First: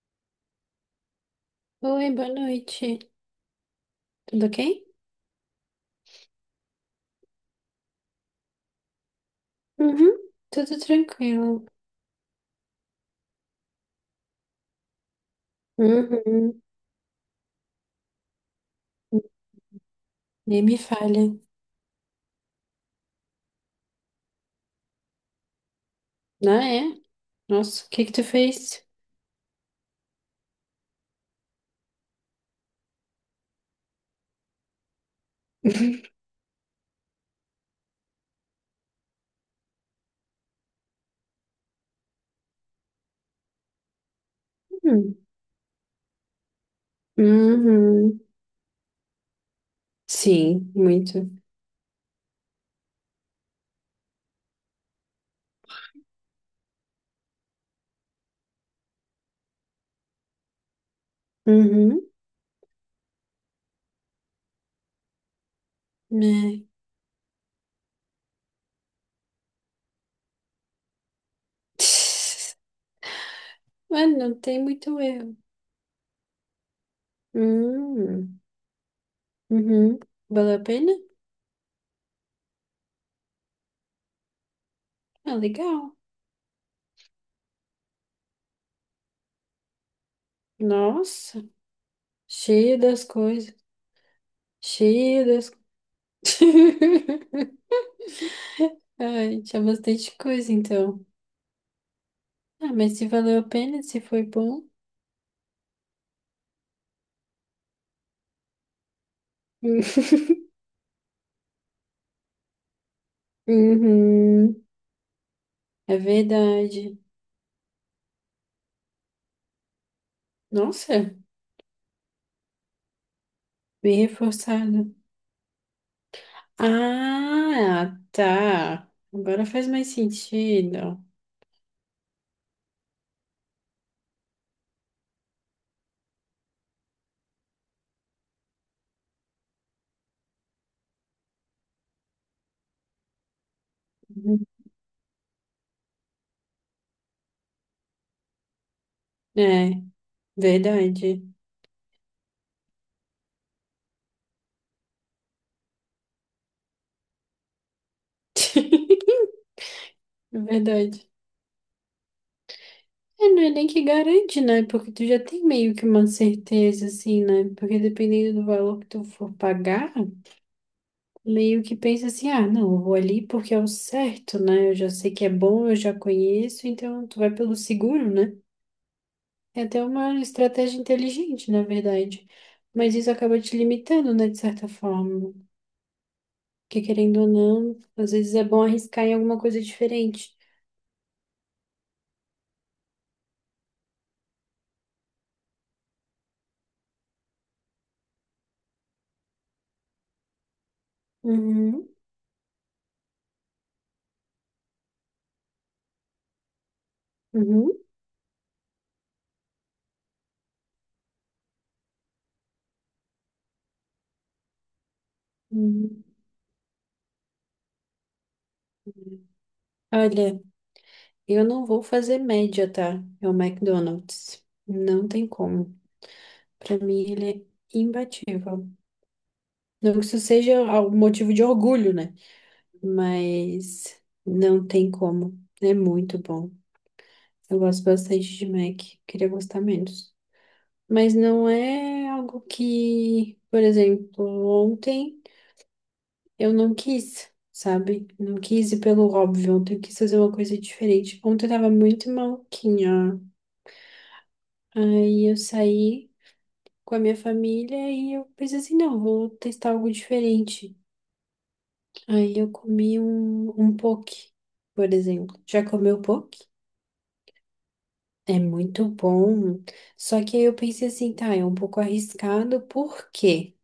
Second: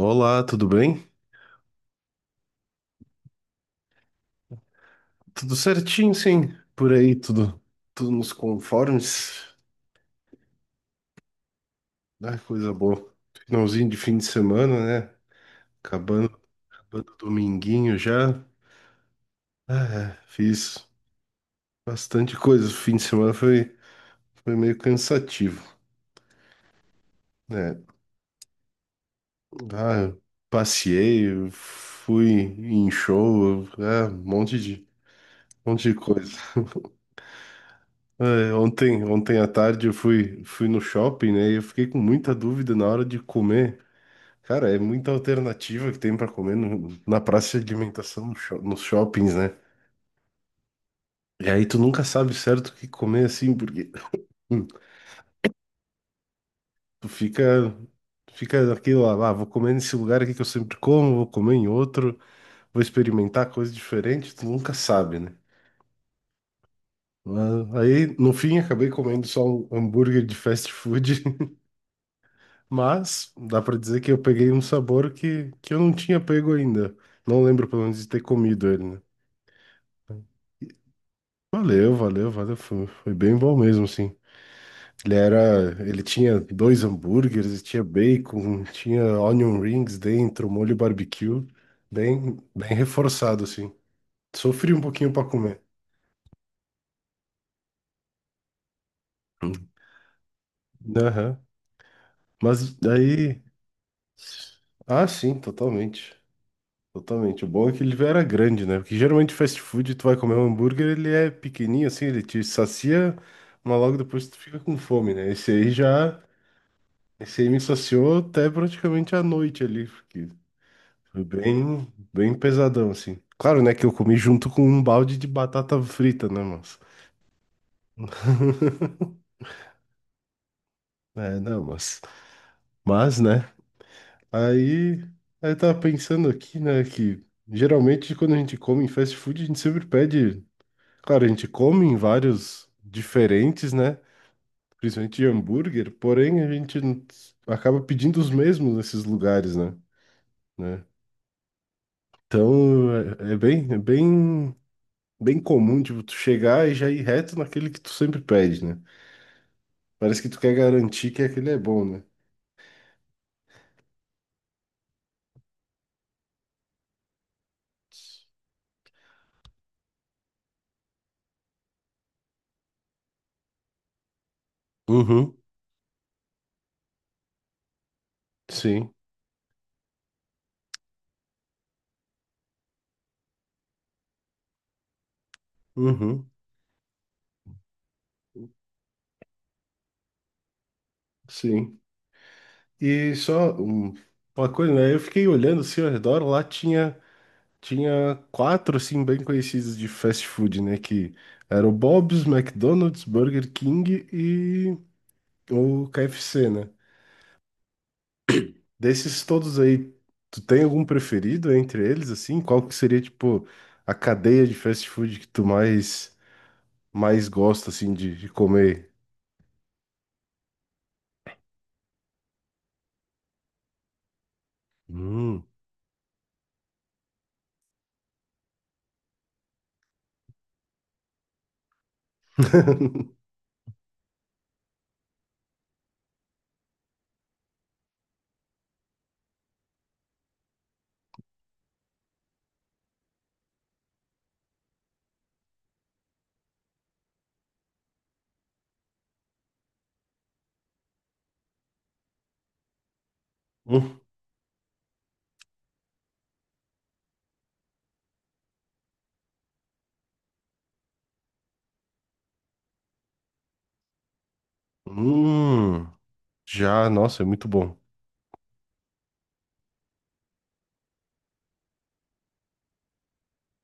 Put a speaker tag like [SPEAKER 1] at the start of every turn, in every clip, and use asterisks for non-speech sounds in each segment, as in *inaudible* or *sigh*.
[SPEAKER 1] Olá, tudo bem?
[SPEAKER 2] Oi, boa noite. Tudo ok?
[SPEAKER 1] Tudo certinho, sim. Por aí, tudo, tudo nos conformes.
[SPEAKER 2] Uhum, tudo tranquilo.
[SPEAKER 1] Ah, coisa boa. Finalzinho de fim de semana, né? Acabando,
[SPEAKER 2] Uhum.
[SPEAKER 1] acabando o dominguinho já. Ah, é,
[SPEAKER 2] Nem me
[SPEAKER 1] fiz
[SPEAKER 2] falha.
[SPEAKER 1] bastante coisa. O fim de semana foi, foi meio cansativo,
[SPEAKER 2] Ah, é?
[SPEAKER 1] né?
[SPEAKER 2] Nossa, o que que tu fez?
[SPEAKER 1] Ah, eu passeei, eu fui em show, ah, um monte de
[SPEAKER 2] *laughs*
[SPEAKER 1] coisa. Ah, é, ontem, ontem à tarde eu fui, fui no shopping, né? E eu fiquei com muita dúvida na hora de comer. Cara, é muita
[SPEAKER 2] Uhum.
[SPEAKER 1] alternativa que tem pra comer na praça de
[SPEAKER 2] Uhum.
[SPEAKER 1] alimentação, no sho- nos shoppings, né?
[SPEAKER 2] Sim, muito.
[SPEAKER 1] E aí tu nunca sabe certo o que comer assim, porque hum, tu fica, fica naquilo lá, ah, vou comer nesse lugar aqui que eu sempre como, vou comer em
[SPEAKER 2] Uhum.
[SPEAKER 1] outro, vou experimentar coisa diferente, tu nunca sabe, né?
[SPEAKER 2] É.
[SPEAKER 1] Mas aí, no fim, acabei comendo só um hambúrguer de fast food, *laughs*
[SPEAKER 2] *laughs*
[SPEAKER 1] mas dá pra dizer que
[SPEAKER 2] Mano,
[SPEAKER 1] eu
[SPEAKER 2] não
[SPEAKER 1] peguei um
[SPEAKER 2] tem muito
[SPEAKER 1] sabor
[SPEAKER 2] erro.
[SPEAKER 1] que eu não tinha pego ainda. Não lembro, pelo menos, de ter
[SPEAKER 2] Uhum.
[SPEAKER 1] comido ele, né?
[SPEAKER 2] Uhum. Valeu a pena?
[SPEAKER 1] Valeu, valeu, valeu. Foi, foi bem bom mesmo, sim. Ele
[SPEAKER 2] Ah,
[SPEAKER 1] era,
[SPEAKER 2] legal.
[SPEAKER 1] ele tinha dois hambúrgueres, e tinha bacon, tinha onion rings dentro, molho
[SPEAKER 2] Nossa,
[SPEAKER 1] barbecue, bem, bem
[SPEAKER 2] cheia das
[SPEAKER 1] reforçado,
[SPEAKER 2] coisas.
[SPEAKER 1] assim. Sofri um pouquinho
[SPEAKER 2] Cheia
[SPEAKER 1] para
[SPEAKER 2] das...
[SPEAKER 1] comer.
[SPEAKER 2] *laughs* Ai, tinha bastante coisa, então.
[SPEAKER 1] Aham.
[SPEAKER 2] Ah,
[SPEAKER 1] Mas
[SPEAKER 2] mas se valeu
[SPEAKER 1] daí,
[SPEAKER 2] a pena, se foi bom.
[SPEAKER 1] ah, sim, totalmente. Totalmente. O bom é que ele era grande, né? Porque geralmente fast food, tu vai comer um
[SPEAKER 2] *laughs*
[SPEAKER 1] hambúrguer, ele é pequenininho assim, ele te sacia, mas logo depois tu fica
[SPEAKER 2] Uhum,
[SPEAKER 1] com fome, né?
[SPEAKER 2] é verdade.
[SPEAKER 1] Esse aí me saciou até praticamente à noite ali, porque
[SPEAKER 2] Nossa,
[SPEAKER 1] foi bem, bem pesadão, assim. Claro, né, que eu
[SPEAKER 2] bem
[SPEAKER 1] comi junto com um
[SPEAKER 2] reforçado.
[SPEAKER 1] balde de batata frita, né, moço?
[SPEAKER 2] Ah, tá.
[SPEAKER 1] *laughs*
[SPEAKER 2] Agora faz mais sentido.
[SPEAKER 1] É, não, mas, né, aí, aí eu tava pensando aqui, né, que geralmente quando a gente come em fast food, a gente sempre pede, claro, a gente come em vários diferentes, né,
[SPEAKER 2] Uhum.
[SPEAKER 1] principalmente de hambúrguer, porém a gente não- acaba pedindo os mesmos nesses lugares,
[SPEAKER 2] É,
[SPEAKER 1] né, né,
[SPEAKER 2] verdade.
[SPEAKER 1] então é bem, é bem bem comum, tipo, tu chegar e já ir reto naquele que tu sempre pede, né?
[SPEAKER 2] *laughs*
[SPEAKER 1] Parece que tu quer
[SPEAKER 2] Verdade.
[SPEAKER 1] garantir que aquele é bom, né?
[SPEAKER 2] É, não é nem que garante, né? Porque tu já tem meio que uma certeza, assim, né? Porque dependendo do valor que tu for pagar, meio que pensa assim, ah, não, eu vou ali porque é o certo, né? Eu já sei que é
[SPEAKER 1] Uhum,
[SPEAKER 2] bom, eu já conheço, então tu vai pelo seguro, né?
[SPEAKER 1] sim,
[SPEAKER 2] É até uma estratégia inteligente, na verdade. Mas isso acaba te limitando, né, de certa forma.
[SPEAKER 1] uhum,
[SPEAKER 2] Porque querendo ou não, às vezes é bom arriscar em alguma coisa diferente.
[SPEAKER 1] sim. E só uma coisa, né? Eu fiquei olhando assim ao redor, lá tinha, tinha quatro, assim, bem conhecidos de fast food, né? Que era o
[SPEAKER 2] Uhum,
[SPEAKER 1] Bob's, McDonald's, Burger King e o KFC, né?
[SPEAKER 2] uhum,
[SPEAKER 1] Desses todos aí, tu tem algum preferido entre eles, assim? Qual que seria, tipo, a cadeia de fast food que tu
[SPEAKER 2] uhum.
[SPEAKER 1] mais, mais gosta, assim, de comer?
[SPEAKER 2] Olha, eu não vou fazer média, tá? É o McDonald's. Não tem
[SPEAKER 1] Hum,
[SPEAKER 2] como. Pra mim, ele é imbatível. Não que isso seja o motivo de orgulho, né? Mas não tem como. É muito bom. Eu gosto bastante de Mac, queria gostar menos. Mas não é algo que, por exemplo, ontem eu não quis, sabe? Não quis ir pelo óbvio, ontem eu quis fazer uma coisa diferente. Ontem eu tava muito maluquinha.
[SPEAKER 1] hum,
[SPEAKER 2] Aí eu saí com a minha família e eu pensei assim, não, vou testar algo diferente. Aí eu comi um poke, por exemplo. Já
[SPEAKER 1] hum,
[SPEAKER 2] comeu poke?
[SPEAKER 1] já, nossa, é muito bom.
[SPEAKER 2] É muito bom. Só que aí eu pensei assim, tá, é um pouco arriscado, porque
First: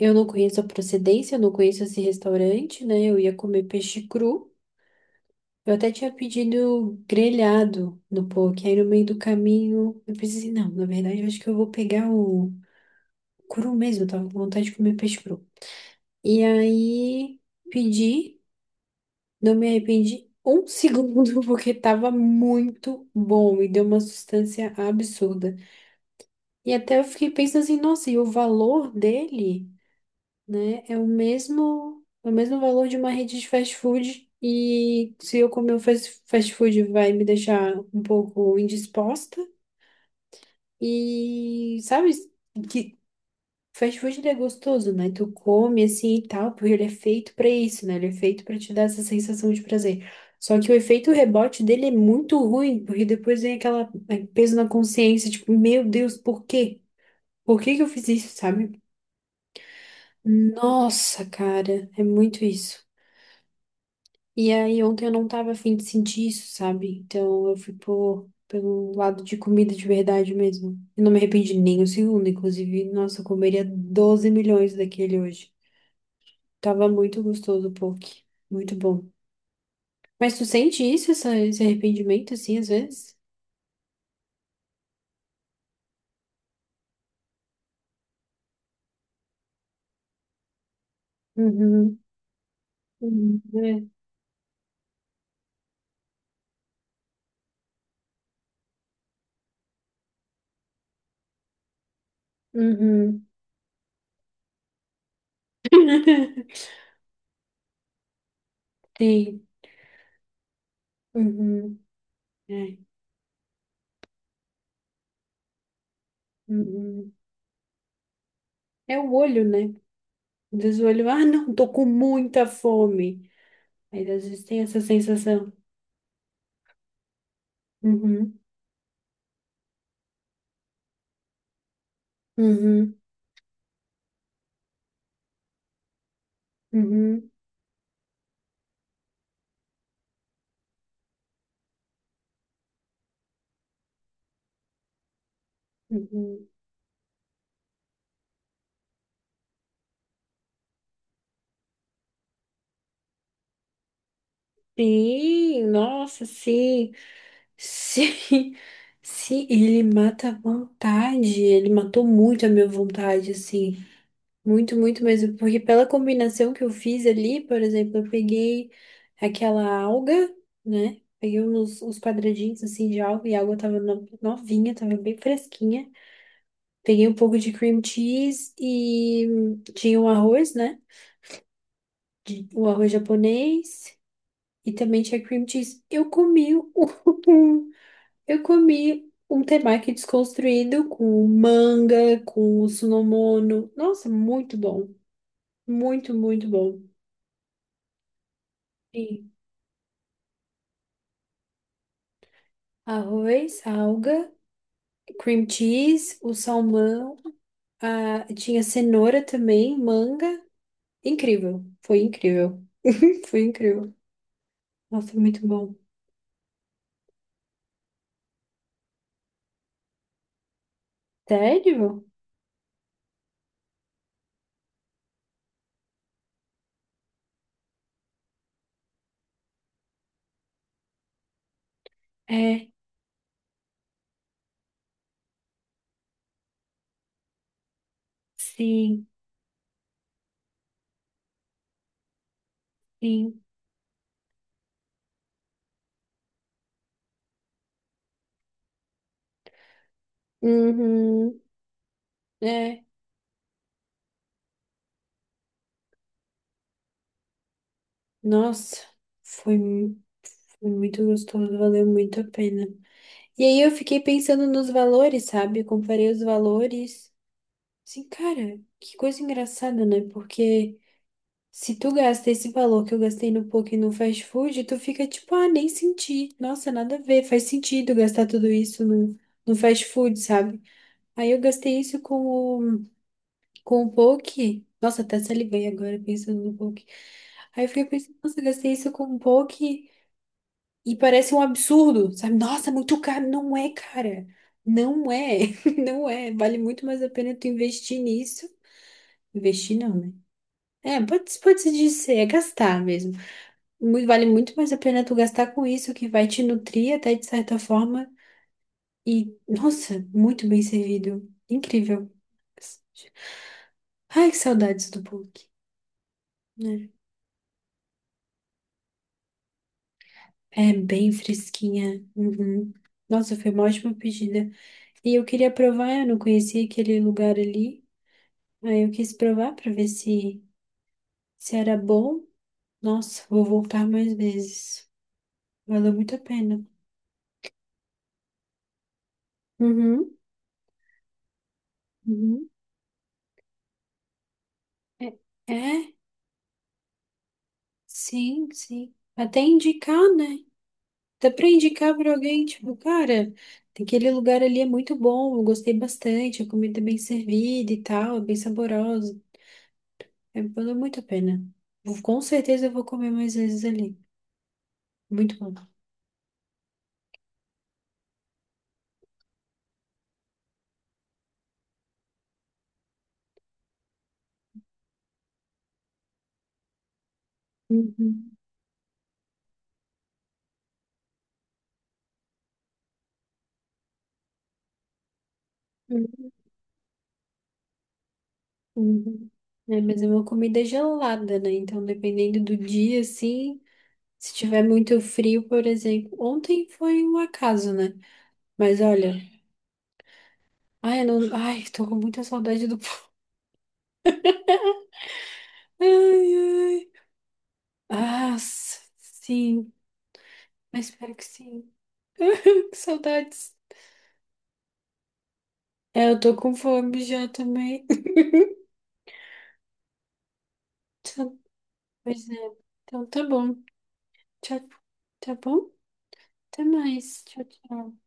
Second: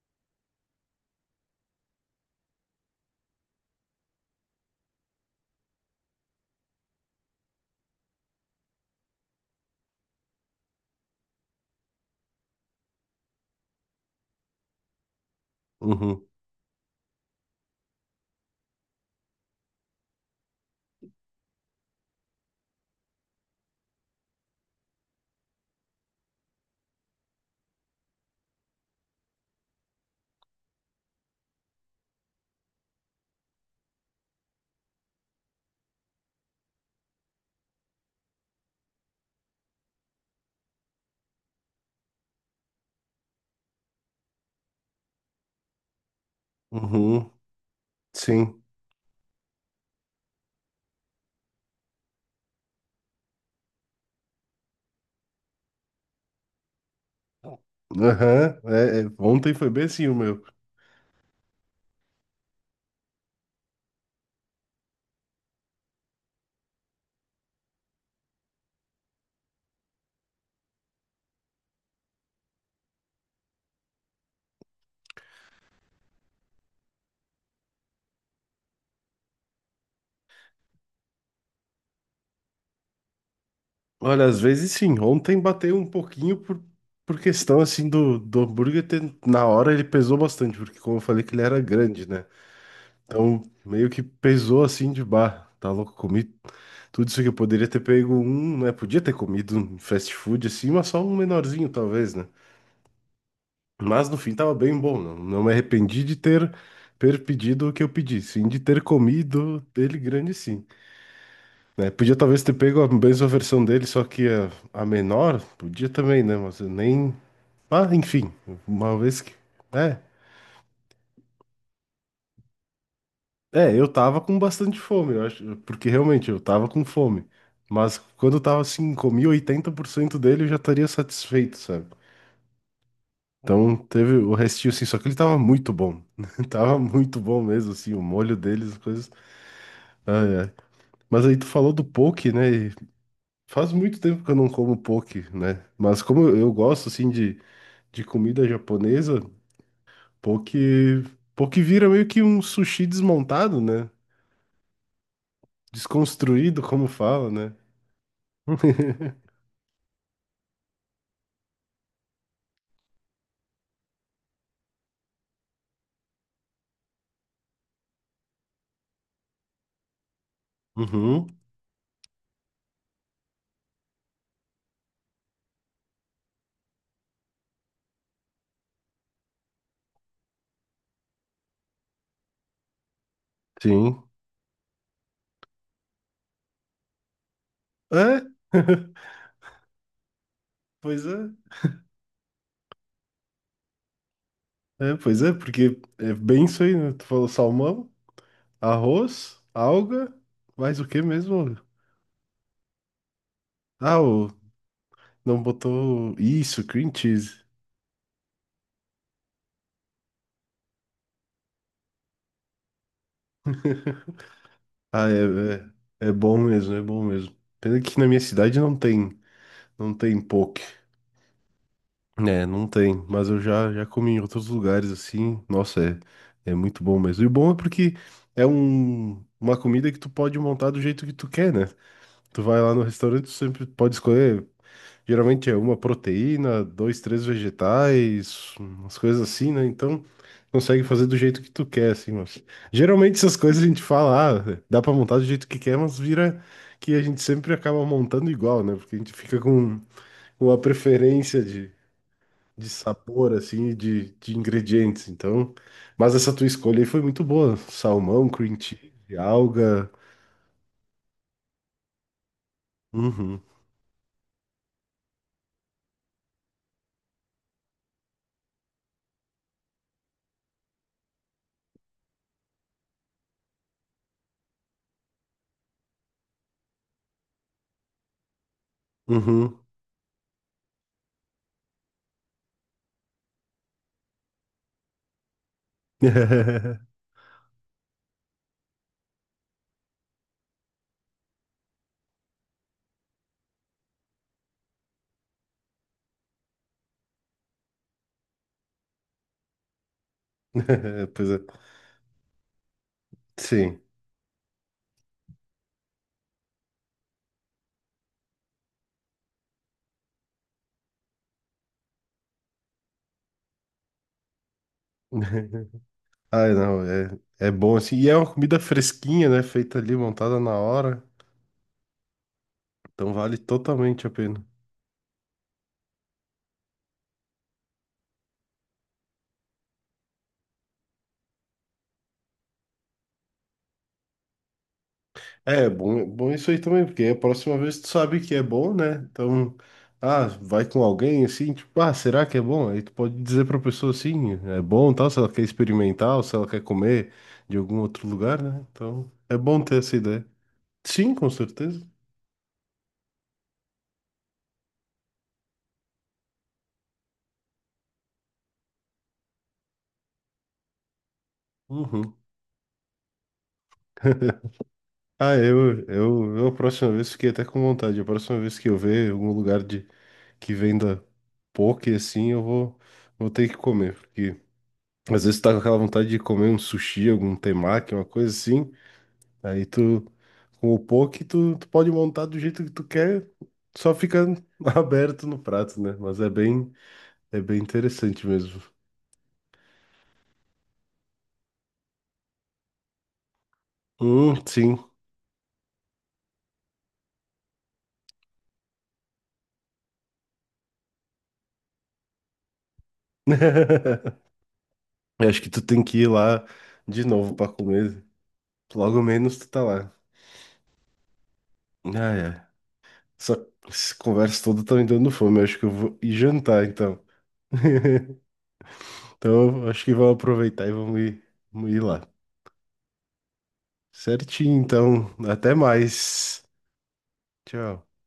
[SPEAKER 2] eu não conheço a procedência, eu não conheço esse restaurante, né? Eu ia comer peixe cru. Eu até tinha pedido grelhado no poke, aí no meio do caminho eu pensei assim, não, na verdade eu acho que eu vou pegar o cru mesmo, eu tava com vontade de comer peixe cru.
[SPEAKER 1] Uhum,
[SPEAKER 2] E aí pedi, não me arrependi um segundo, *laughs* porque tava muito bom e deu uma sustância absurda. E até eu fiquei pensando assim, nossa, e o valor dele, né, é o mesmo valor de uma rede de fast food. E se eu comer o fast food vai me deixar um pouco indisposta. E sabe que fast food ele é gostoso, né? Tu come assim e tal, porque ele é
[SPEAKER 1] uhum,
[SPEAKER 2] feito pra isso, né? Ele é feito pra
[SPEAKER 1] sim.
[SPEAKER 2] te dar essa sensação de prazer. Só que o efeito rebote dele é muito ruim, porque depois vem aquela peso na consciência, tipo, meu Deus, por quê? Por que que eu fiz isso,
[SPEAKER 1] Aham,
[SPEAKER 2] sabe?
[SPEAKER 1] é, é, ontem foi bem assim o meu.
[SPEAKER 2] Nossa, cara, é muito isso. E aí, ontem eu não tava afim de sentir isso, sabe? Então eu fui pelo lado de comida de verdade mesmo. E não me arrependi nem um segundo, inclusive. Nossa, eu comeria 12 milhões daquele hoje. Tava muito gostoso o poke. Muito bom. Mas tu sente isso, esse arrependimento, assim, às vezes?
[SPEAKER 1] Olha, às vezes sim, ontem bateu um pouquinho por questão, assim, do hambúrguer ter, na hora ele pesou bastante, porque como eu falei que ele era
[SPEAKER 2] Uhum.
[SPEAKER 1] grande, né?
[SPEAKER 2] Uhum.
[SPEAKER 1] Então,
[SPEAKER 2] É.
[SPEAKER 1] meio que pesou assim de bar. Tá louco, comi tudo isso que eu poderia ter pego um, né? Podia ter comido um fast food assim, mas só um menorzinho talvez, né?
[SPEAKER 2] Uhum.
[SPEAKER 1] Mas no fim tava bem bom, não, não me arrependi de ter,
[SPEAKER 2] *laughs*
[SPEAKER 1] ter pedido o que eu pedi, sim, de ter
[SPEAKER 2] Sim.
[SPEAKER 1] comido dele grande sim.
[SPEAKER 2] Uhum.
[SPEAKER 1] Né? Podia talvez ter
[SPEAKER 2] É.
[SPEAKER 1] pego a mesma versão dele, só que a menor, podia também, né? Mas eu
[SPEAKER 2] Uhum.
[SPEAKER 1] nem... Ah, enfim, uma
[SPEAKER 2] É o
[SPEAKER 1] vez que...
[SPEAKER 2] olho, né?
[SPEAKER 1] É,
[SPEAKER 2] Diz o olho, ah, não, tô com muita fome.
[SPEAKER 1] é, eu
[SPEAKER 2] Aí
[SPEAKER 1] tava
[SPEAKER 2] às
[SPEAKER 1] com
[SPEAKER 2] vezes tem
[SPEAKER 1] bastante
[SPEAKER 2] essa
[SPEAKER 1] fome, eu
[SPEAKER 2] sensação.
[SPEAKER 1] acho, porque realmente eu tava com fome. Mas quando eu
[SPEAKER 2] Uhum,
[SPEAKER 1] tava assim, comi 80% dele, eu já estaria satisfeito, sabe?
[SPEAKER 2] uhum,
[SPEAKER 1] Então teve o restinho assim, só que ele tava muito bom. *laughs* Tava muito
[SPEAKER 2] uhum,
[SPEAKER 1] bom mesmo, assim, o molho deles, as coisas. Ai, ai. Mas aí tu falou do poke, né? E faz muito tempo que eu não como poke, né? Mas como eu
[SPEAKER 2] uhum.
[SPEAKER 1] eu gosto, assim, de comida japonesa, poke, poke vira meio que um sushi desmontado, né?
[SPEAKER 2] Sim, nossa,
[SPEAKER 1] Desconstruído, como
[SPEAKER 2] sim,
[SPEAKER 1] fala, né?
[SPEAKER 2] sim,
[SPEAKER 1] *laughs*
[SPEAKER 2] sim, ele mata a vontade, ele matou muito a minha vontade, assim, muito, muito mesmo, porque pela combinação que eu fiz ali, por exemplo, eu peguei aquela alga, né,
[SPEAKER 1] Uhum,
[SPEAKER 2] peguei uns quadradinhos, assim, de alga, e a alga tava novinha, tava bem fresquinha. Peguei um pouco de cream cheese e tinha o arroz, né? O arroz japonês
[SPEAKER 1] sim.
[SPEAKER 2] e também tinha cream cheese. Eu comi um, *laughs*
[SPEAKER 1] É?
[SPEAKER 2] eu
[SPEAKER 1] *laughs*
[SPEAKER 2] comi um temaki desconstruído
[SPEAKER 1] Pois
[SPEAKER 2] com
[SPEAKER 1] é.
[SPEAKER 2] manga, com sunomono. Nossa, muito bom.
[SPEAKER 1] É, pois é, porque é
[SPEAKER 2] Muito,
[SPEAKER 1] bem
[SPEAKER 2] muito
[SPEAKER 1] isso aí,
[SPEAKER 2] bom.
[SPEAKER 1] né? Tu falou salmão,
[SPEAKER 2] E
[SPEAKER 1] arroz, alga, mais o que mesmo?
[SPEAKER 2] arroz,
[SPEAKER 1] Ah, o,
[SPEAKER 2] alga,
[SPEAKER 1] não
[SPEAKER 2] cream
[SPEAKER 1] botou
[SPEAKER 2] cheese, o
[SPEAKER 1] isso, cream
[SPEAKER 2] salmão,
[SPEAKER 1] cheese.
[SPEAKER 2] tinha cenoura também, manga. Incrível. Foi incrível. *laughs* Foi incrível.
[SPEAKER 1] Ah,
[SPEAKER 2] Nossa, muito
[SPEAKER 1] é,
[SPEAKER 2] bom.
[SPEAKER 1] é, é bom mesmo, é bom mesmo. Pena que na minha cidade não tem, não tem poke.
[SPEAKER 2] Sério?
[SPEAKER 1] É, não tem, mas eu já, já comi em outros lugares assim. Nossa, é, é muito bom mesmo. E o bom é porque é um, uma comida que tu pode montar do jeito que tu quer, né? Tu vai
[SPEAKER 2] É,
[SPEAKER 1] lá no restaurante, tu sempre pode escolher. Geralmente é uma proteína, dois, três vegetais, umas
[SPEAKER 2] sim,
[SPEAKER 1] coisas assim, né? Então, consegue fazer do jeito que tu quer, assim, mas... Geralmente essas
[SPEAKER 2] sim.
[SPEAKER 1] coisas a gente fala, ah, dá pra montar do jeito que quer, mas vira que a gente sempre acaba montando igual, né? Porque a gente fica com uma
[SPEAKER 2] Uhum,
[SPEAKER 1] preferência de
[SPEAKER 2] é.
[SPEAKER 1] sabor, assim, e de ingredientes, então... Mas essa tua escolha aí foi muito boa. Salmão, cream
[SPEAKER 2] Nossa,
[SPEAKER 1] cheese,
[SPEAKER 2] foi,
[SPEAKER 1] alga...
[SPEAKER 2] mu- foi muito gostoso, valeu muito a pena.
[SPEAKER 1] Uhum,
[SPEAKER 2] E aí eu fiquei pensando nos valores, sabe? Eu comparei os valores. Assim, cara, que coisa engraçada, né? Porque se tu gasta esse valor que eu gastei no poke e no fast food, tu fica tipo, ah, nem senti. Nossa, nada a ver, faz sentido gastar tudo isso no
[SPEAKER 1] uhum.
[SPEAKER 2] fast food, sabe? Aí eu gastei isso o Com o poke? Nossa, até salivei agora pensando no poke.
[SPEAKER 1] *laughs*
[SPEAKER 2] Aí eu fiquei pensando, nossa, eu gastei isso com poke e parece um absurdo, sabe? Nossa, é muito caro. Não é, cara. Não é. *laughs* Não é. Vale muito mais a pena tu investir nisso. Investir não, né? É,
[SPEAKER 1] *laughs* Pois é.
[SPEAKER 2] pode se dizer, é gastar mesmo.
[SPEAKER 1] Sim.
[SPEAKER 2] Vale muito mais a pena tu gastar com isso, que vai te nutrir até de certa forma. E, nossa, muito bem servido. Incrível. Ai, que saudades do poke,
[SPEAKER 1] *laughs* Ai, não,
[SPEAKER 2] né?
[SPEAKER 1] é, é bom assim. E é uma comida fresquinha, né? Feita ali, montada na
[SPEAKER 2] É
[SPEAKER 1] hora.
[SPEAKER 2] bem fresquinha. Uhum.
[SPEAKER 1] Então vale
[SPEAKER 2] Nossa, foi uma ótima
[SPEAKER 1] totalmente a pena.
[SPEAKER 2] pedida. E eu queria provar, eu não conhecia aquele lugar ali. Aí eu quis provar para ver se era bom. Nossa, vou voltar mais vezes.
[SPEAKER 1] É,
[SPEAKER 2] Valeu
[SPEAKER 1] é
[SPEAKER 2] muito a
[SPEAKER 1] bom isso aí
[SPEAKER 2] pena.
[SPEAKER 1] também, porque a próxima vez tu sabe que é bom, né? Então,
[SPEAKER 2] Uhum,
[SPEAKER 1] ah, vai com alguém assim, tipo, ah, será que é
[SPEAKER 2] uhum.
[SPEAKER 1] bom? Aí tu pode dizer pra pessoa assim, é bom,
[SPEAKER 2] É,
[SPEAKER 1] tal, se ela quer
[SPEAKER 2] é,
[SPEAKER 1] experimentar ou se ela quer comer de algum outro lugar,
[SPEAKER 2] sim,
[SPEAKER 1] né?
[SPEAKER 2] sim.
[SPEAKER 1] Então, é
[SPEAKER 2] Até
[SPEAKER 1] bom ter essa
[SPEAKER 2] indicar,
[SPEAKER 1] ideia.
[SPEAKER 2] né?
[SPEAKER 1] Sim, com
[SPEAKER 2] Até para
[SPEAKER 1] certeza.
[SPEAKER 2] indicar para alguém, tipo, cara, aquele lugar ali é muito bom, eu gostei bastante, a comida é bem servida e tal, é bem saborosa. É, valeu muito a pena. Vou-
[SPEAKER 1] Uhum.
[SPEAKER 2] com certeza eu vou comer mais vezes ali.
[SPEAKER 1] Ah,
[SPEAKER 2] Muito bom.
[SPEAKER 1] eu a próxima vez fiquei até com vontade. A próxima vez que eu ver algum lugar de, que venda poke assim, eu vou, vou ter que comer. Porque às vezes tá com aquela vontade de comer um sushi, algum temaki, uma coisa
[SPEAKER 2] Uhum,
[SPEAKER 1] assim. Aí tu, com o poke, tu, tu pode montar do jeito que tu quer, só fica *laughs* aberto no prato, né? Mas
[SPEAKER 2] uhum,
[SPEAKER 1] é bem interessante mesmo.
[SPEAKER 2] uhum. É, mas é uma comida gelada, né? Então, dependendo do dia, assim, se tiver
[SPEAKER 1] Sim.
[SPEAKER 2] muito frio, por exemplo. Ontem foi um acaso, né? Mas olha, ai, eu não, ai, tô com muita saudade do. *laughs*
[SPEAKER 1] *laughs* Eu acho que tu tem que ir
[SPEAKER 2] Ai,
[SPEAKER 1] lá
[SPEAKER 2] ai.
[SPEAKER 1] de novo pra comer.
[SPEAKER 2] Ah, s-
[SPEAKER 1] Logo menos tu tá
[SPEAKER 2] sim,
[SPEAKER 1] lá.
[SPEAKER 2] mas espero que sim.
[SPEAKER 1] Ah,
[SPEAKER 2] *laughs*
[SPEAKER 1] é.
[SPEAKER 2] Que
[SPEAKER 1] Essa
[SPEAKER 2] saudades.
[SPEAKER 1] essa conversa toda tá me dando fome. Acho que eu vou
[SPEAKER 2] É,
[SPEAKER 1] ir
[SPEAKER 2] eu tô com
[SPEAKER 1] jantar, então.
[SPEAKER 2] fome já também.
[SPEAKER 1] *laughs*
[SPEAKER 2] *laughs*
[SPEAKER 1] Então, acho que vamos aproveitar e
[SPEAKER 2] Então,
[SPEAKER 1] vamos ir lá.
[SPEAKER 2] pois é. Então tá bom. Tá,
[SPEAKER 1] Certinho, então.
[SPEAKER 2] tá
[SPEAKER 1] Até
[SPEAKER 2] bom?
[SPEAKER 1] mais.
[SPEAKER 2] Até mais. Tchau,
[SPEAKER 1] Tchau.
[SPEAKER 2] tchau.